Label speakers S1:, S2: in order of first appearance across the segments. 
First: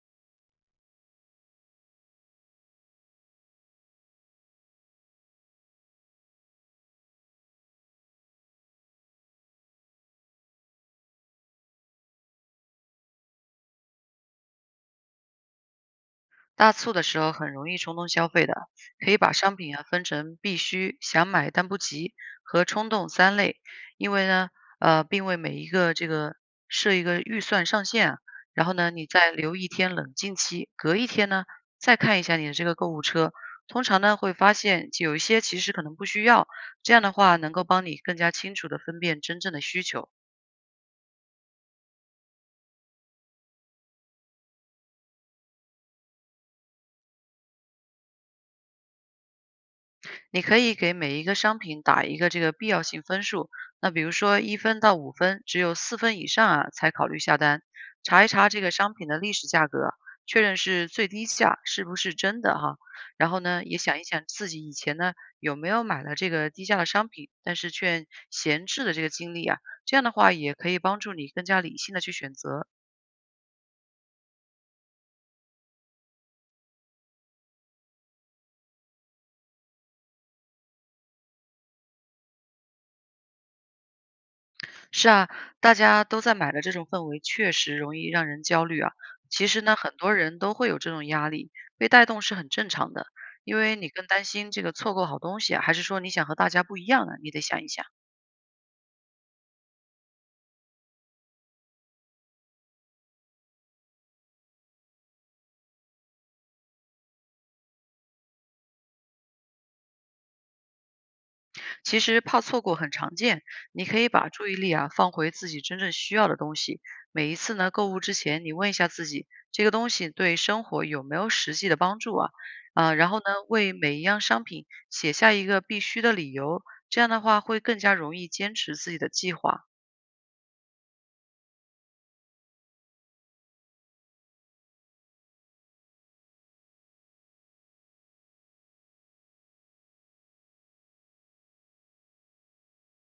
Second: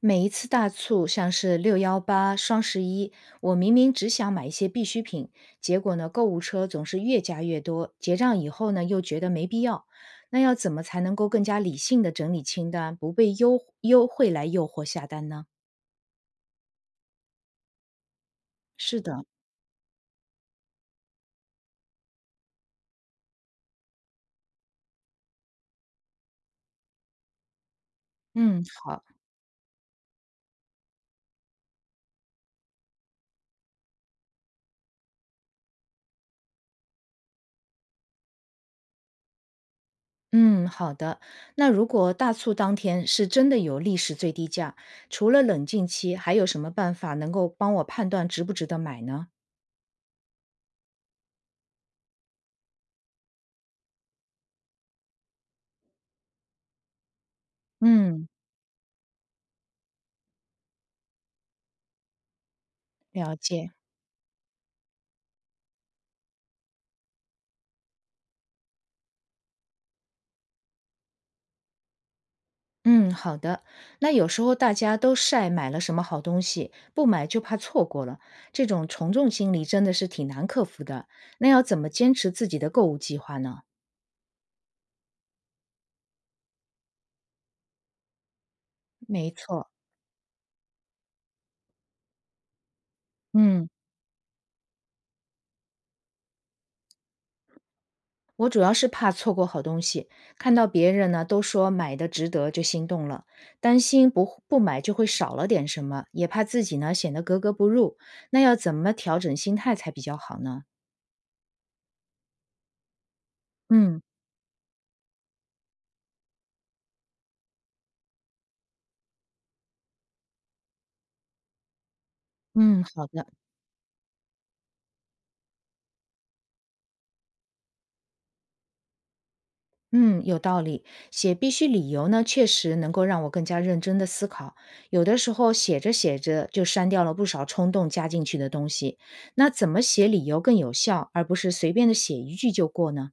S1: 每一次大促，像是618、双十一，我明明只想买一些必需品，结果呢，购物车总是越加越多，结账以后呢，又觉得没必要。那要怎么才能够更加理性的整理清单，不被优惠来诱惑下单呢？
S2: 大促的时候很容易冲动消费的，
S1: 是
S2: 可以
S1: 的。
S2: 把商品啊分成必须、想买但不急和冲动三类，因为呢，并为每一个这个设一个预算上限啊
S1: 嗯，
S2: 然后呢，
S1: 好。
S2: 你再留一天冷静期，隔一天呢再看一下你的这个购物车，通常呢会发现有一些其实可能不需要，这样的话能够帮你更加清楚的分辨真正的需求。
S1: 嗯，好的。那如果大促当天是真的有历史最低价，除了冷静期，还有什么办法能够帮我判断值不值得买呢？
S2: 你可以给每一个商品打一个这个必要性分数，那比如说1分到5分，只有4分以上啊才考虑下单。查
S1: 嗯，
S2: 一查这个商品的历史价格，确认是最低价是不是真的哈。然
S1: 了
S2: 后呢，
S1: 解。
S2: 也想一想自己以前呢有没有买了这个低价的商品，但是却闲置的这个经历啊，这样的话也可以帮助你更加理性的去选择。
S1: 嗯，好的。那有时候大家都晒买了什么好东西，不买就怕错过了，这种从众心理真的是挺难克服的。那要怎么坚持自己的购物计划呢？
S2: 是啊，大家都在买的这种氛围确实容易让人焦虑啊。
S1: 没
S2: 其实
S1: 错。
S2: 呢，很多人都会有这种压力，被带动是很正常的。因
S1: 嗯。
S2: 为你更担心这个错过好东西啊，还是说你想和大家不一样呢？你得想一想。
S1: 我主要是怕错过好东西，看到别人呢都说买的值得就心动了，担心不买就会少了点什么，也怕自己呢显得格格不入。那要怎么调整心态才比较好呢？
S2: 其实怕错过很常见，你可
S1: 嗯
S2: 以把注意力啊放回自己真正需要的东西。每一次呢购物之前，你问一下自己，这个东西对生活有没有实际的帮助啊？
S1: 嗯，
S2: 啊，
S1: 好
S2: 然后呢
S1: 的。
S2: 为每一样商品写下一个必须的理由，这样的话会更加容易坚持自己的计划。
S1: 嗯，有道理。写必须理由呢，确实能够让我更加认真的思考。有的时候写着写着就删掉了不少冲动加进去的东西。那怎么写理由更有效，而不是随便的写一句就过呢？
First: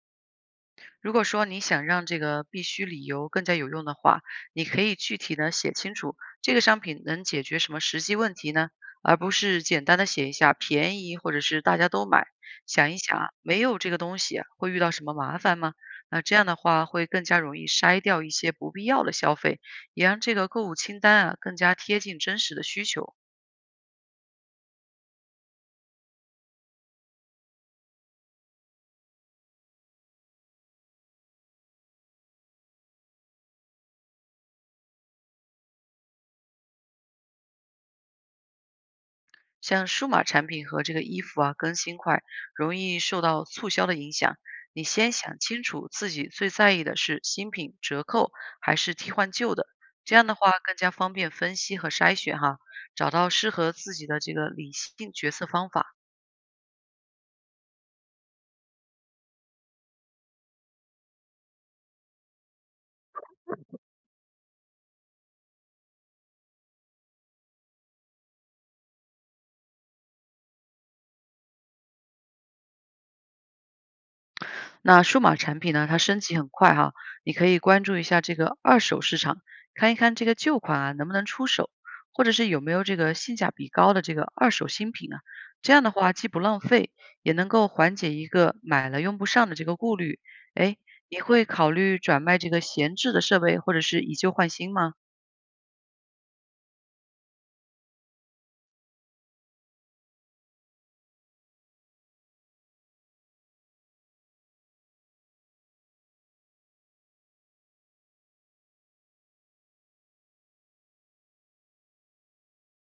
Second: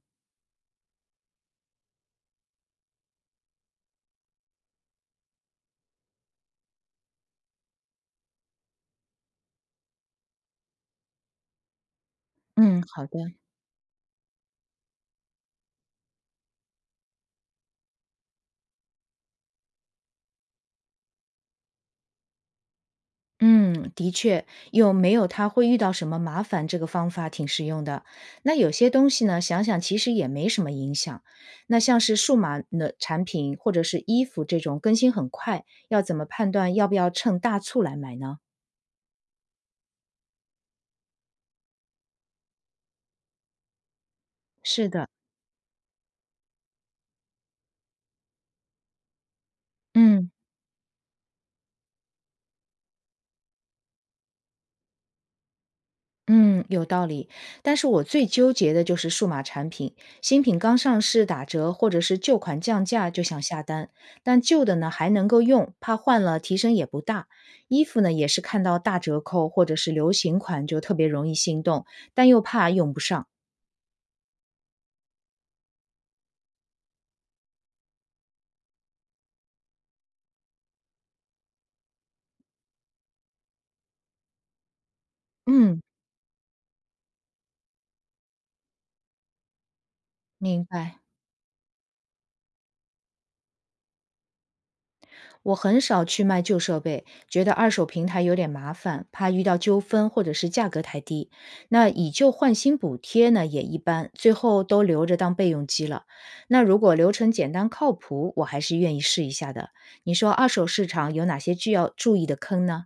S2: 如果说你想让这个必须理由更加有用的话，你可以具体的写清楚这个商品能解决什么实际问题呢，而不是简单的写一下便宜或者是大家都买。
S1: 嗯，
S2: 想一
S1: 好
S2: 想啊，
S1: 的。
S2: 没有这个东西啊会遇到什么麻烦吗？那这样的话会更加容易筛掉一些不必要的消费，也让这个购物清单啊更加贴近真实的需求。
S1: 嗯，的确，有没有他会遇到什么麻烦，这个方法挺实用的。那有些东西呢，想想其实也没什么影响。那像是数码的产品或者是衣服这种更新很快，要怎么判断要不要趁大促来买呢？
S2: 像数码产品和这个衣服啊，更新快，容易受到促销的影响。你
S1: 是的。
S2: 先想清楚自己最在意的是新品折扣还是替换旧的，这样
S1: 嗯
S2: 的话更加方便分析和筛选哈，找到适合自己的这个理性决策方法。
S1: 嗯，有道理。但是我最纠结的就是数码产品，新品刚上市打折或者是旧款降价就想下单，但旧的呢还能够用，怕换了提升也不大。衣服呢也是看到大折扣或者是流行款就特别容易心动，但又怕用不上。
S2: 那数码产品呢，它升级很快哈，你可以关注一下这个二手市场，看一看这个旧款啊能不能出手，或者是有没有这个性价比高的这个二手新品啊。这
S1: 嗯，
S2: 样的话，既不浪费，也能够缓解一个买了用不上的这个顾虑。
S1: 明
S2: 哎，
S1: 白。
S2: 你会考虑转卖这个闲置的设备，或者是以旧换新吗？
S1: 我很少去卖旧设备，觉得二手平台有点麻烦，怕遇到纠纷或者是价格太低。那以旧换新补贴呢，也一般，最后都留着当备用机了。那如果流程简单靠谱，我还是愿意试一下的。你说二手市场有哪些需要注意的坑呢？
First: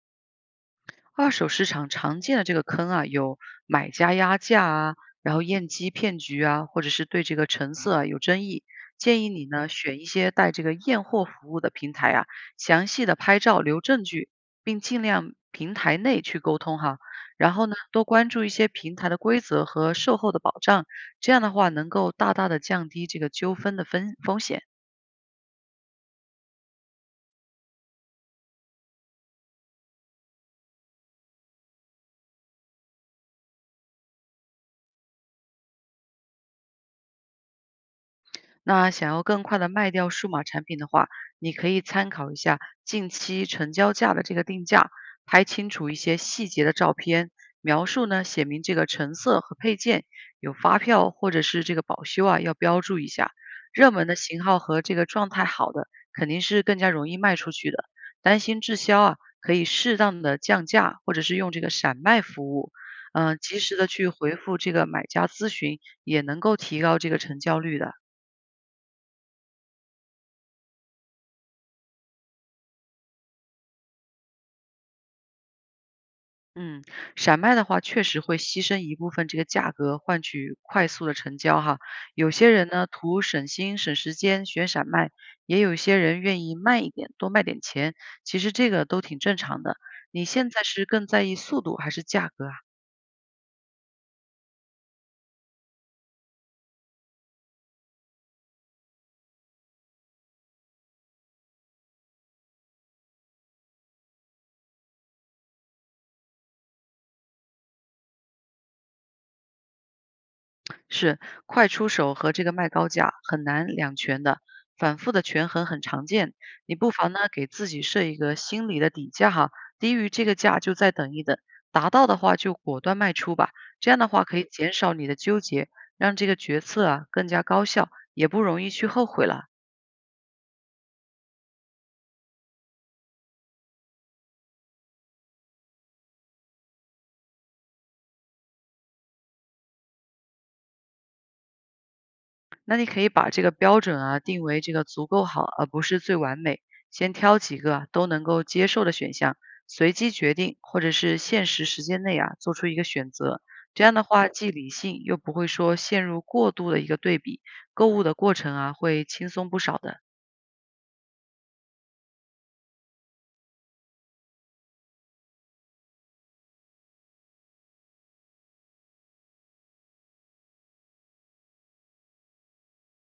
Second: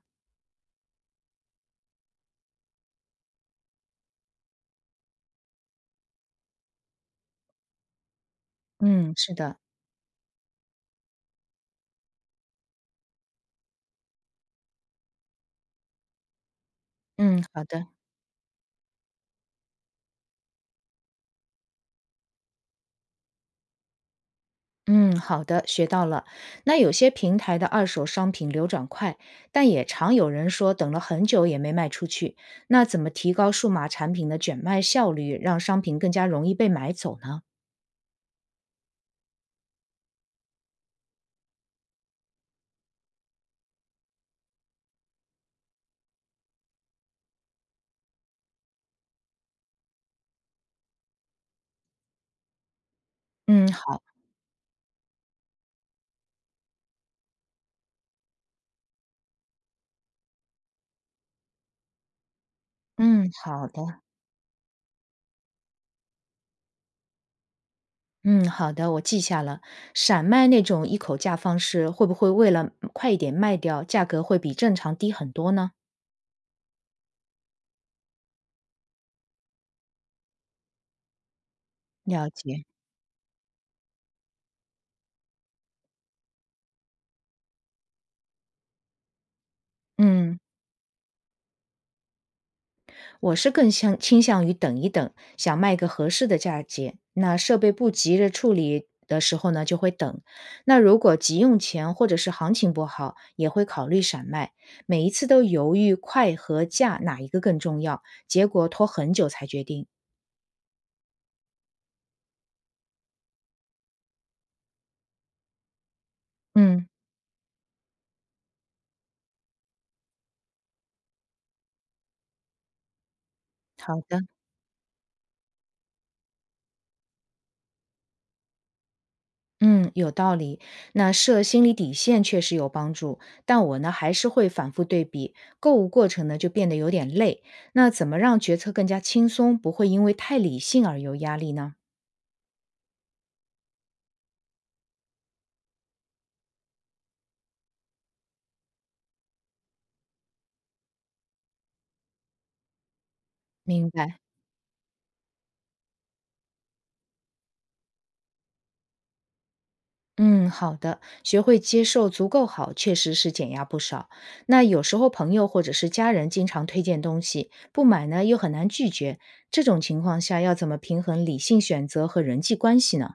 S2: 二手市场常见的这个坑啊，有买家压价啊，然后验机骗局啊，或者是对这个成色啊有争议。
S1: 嗯，
S2: 建议
S1: 是
S2: 你
S1: 的。
S2: 呢选一些带这个验货服务的平台啊，详细的拍照留证据，并尽量平台内去沟通哈。
S1: 嗯，
S2: 然
S1: 好
S2: 后呢，
S1: 的。
S2: 多关注一些平台的规则和售后的保障，这样的话能够大大的降低这个纠纷的风险。
S1: 嗯，好的，学到了。那有些平台的二手商品流转快，但也常有人说等了很久也没卖出去。那怎么提高数码产品的卷卖效率，让商品更加容易被买走呢？
S2: 那想要更快的卖掉数码产品的话，你可以参考一下近期成交价的这个定价，拍清楚一些细节的照片，描述呢写明这个成色和配件，有发票或者是这个保修啊要标注一下。
S1: 嗯，
S2: 热
S1: 好。
S2: 门的型号和这个状态好的，肯定是更加容易卖出去的。担心滞销啊，可以适当的降价，或者是用这个闪卖服务，
S1: 嗯，
S2: 及
S1: 好
S2: 时的
S1: 的。
S2: 去回复这个买家咨询，也能够提高这个成交率的。
S1: 嗯，好的，我记下了。闪卖那种一口价方式，会不会为了快一点卖掉，价格会比正常低很多呢？
S2: 嗯，闪卖的话确实会牺牲一部分这个价格，换取快速的成交哈。
S1: 了
S2: 有些
S1: 解。
S2: 人呢图省心省时间选闪卖，也有一些人愿意慢一点多卖点钱，其实这个都挺正常的。你
S1: 嗯。
S2: 现在是更在意速度还是价格啊？
S1: 我是更向倾向于等一等，想卖个合适的价钱。那设备不急着处理的时候呢，就会等。那如果急用钱或者是行情不好，也会考虑闪卖。每一次都犹豫快和价哪一个更重要，结果拖很久才决定。
S2: 是快出手和这个卖高价很难两全的，反复的权衡很常见。你
S1: 嗯，
S2: 不妨呢给自己设一个心理的底价哈，低于这个价就再等一等，达到的话就果断卖出吧。这样
S1: 好
S2: 的话
S1: 的。
S2: 可以减少你的纠结，让这个决策啊更加高效，也不容易去后悔了。
S1: 嗯，有道理。那设心理底线确实有帮助，但我呢还是会反复对比，购物过程呢就变得有点累。那怎么让决策更加轻松，不会因为太理性而有压力呢？
S2: 那你可以把这个标准啊定为这个足够好，而不是最完美。先挑几个啊都能够接受的选项，随机决定，或者是限时时间内啊做出一个选择。这
S1: 明
S2: 样的
S1: 白。
S2: 话，既理性又不会说陷入过度的一个对比，购物的过程啊会轻松不少的。
S1: 嗯，好的，学会接受足够好，确实是减压不少。那有时候朋友或者是家人经常推荐东西，不买呢又很难拒绝，这种情况下要怎么平衡理性选择和人际关系呢？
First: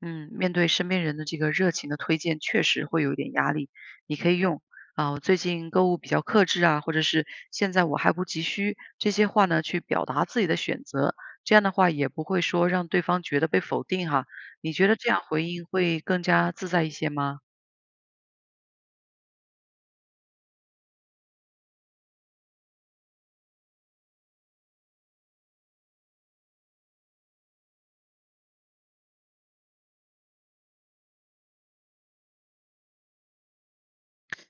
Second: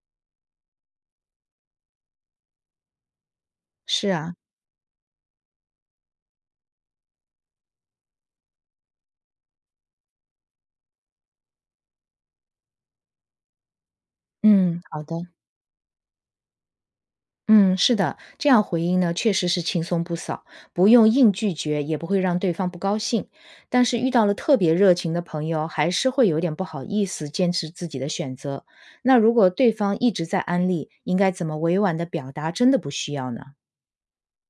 S2: 嗯，面对身边人的这个热情的推荐，确实会有一点压力。
S1: 是
S2: 你可
S1: 啊。
S2: 以用啊，我最近购物比较克制啊，或者是现在我还不急需这些话呢，去表达自己的选择。这样的话也不会说让对方觉得被否定哈。你
S1: 嗯，
S2: 觉得
S1: 好
S2: 这
S1: 的。
S2: 样回应会更加自在一些吗？
S1: 嗯，是的，这样回应呢，确实是轻松不少，不用硬拒绝，也不会让对方不高兴。但是遇到了特别热情的朋友，还是会有点不好意思坚持自己的选择。那如果对方一直在安利，应该怎么委婉的表达真的不需要呢？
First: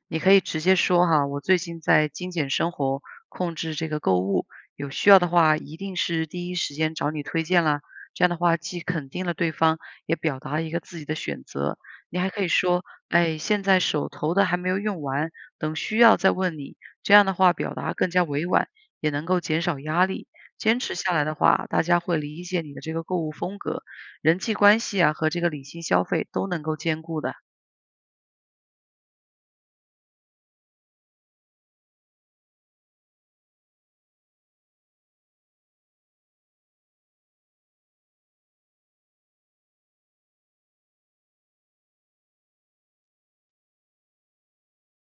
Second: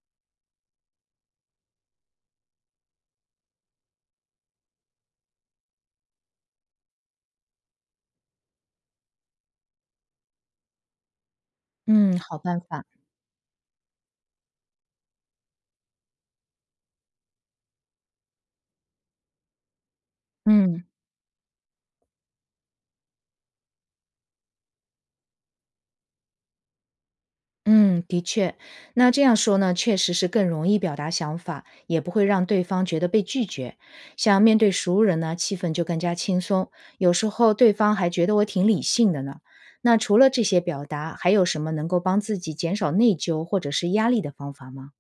S2: 你可以直接说哈，我最近在精简生活，控制这个购物，有需要的话一定是第一时间找你推荐啦。这样的话既肯定了对方，也表达了一个自己的选择。
S1: 嗯，
S2: 你还
S1: 好
S2: 可以
S1: 办
S2: 说，
S1: 法。
S2: 哎，现在手头的还没有用完，等需要再问你。这样的话表达更加委婉，也能够减少压力。坚
S1: 嗯。
S2: 持下来的话，大家会理解你的这个购物风格，人际关系啊和这个理性消费都能够兼顾的。
S1: 嗯，的确，那这样说呢，确实是更容易表达想法，也不会让对方觉得被拒绝。像面对熟人呢，气氛就更加轻松，有时候对方还觉得我挺理性的呢。那除了这些表达，还有什么能够帮自己减少内疚或者是压力的方法吗？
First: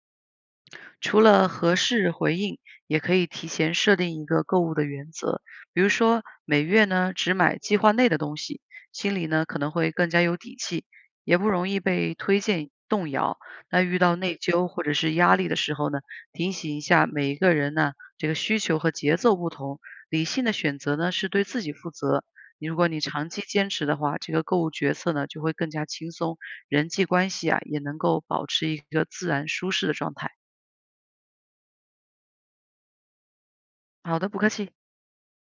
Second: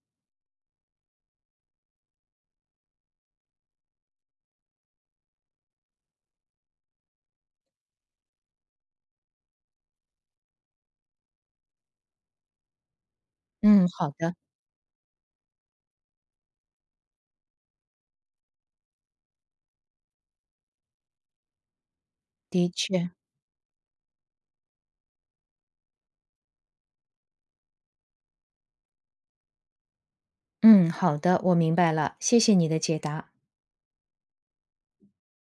S2: 除了合适回应，也可以提前设定一个购物的原则，比如说每月呢只买计划内的东西，心里呢可能会更加有底气，也不容易被推荐动摇。那
S1: 嗯，
S2: 遇
S1: 好
S2: 到
S1: 的。
S2: 内疚或者是压力的时候呢，提醒一下每一个人呢，这个需求和节奏不同，理性的选择呢是对自己负责。你
S1: 的
S2: 如果你
S1: 确。
S2: 长期坚持的话，这个购物决策呢就会更加轻松，人际关系啊也能够保持一个自然舒适的状态。
S1: 嗯，好的，我明白了，谢谢你的解答。
S2: 好的，不客气。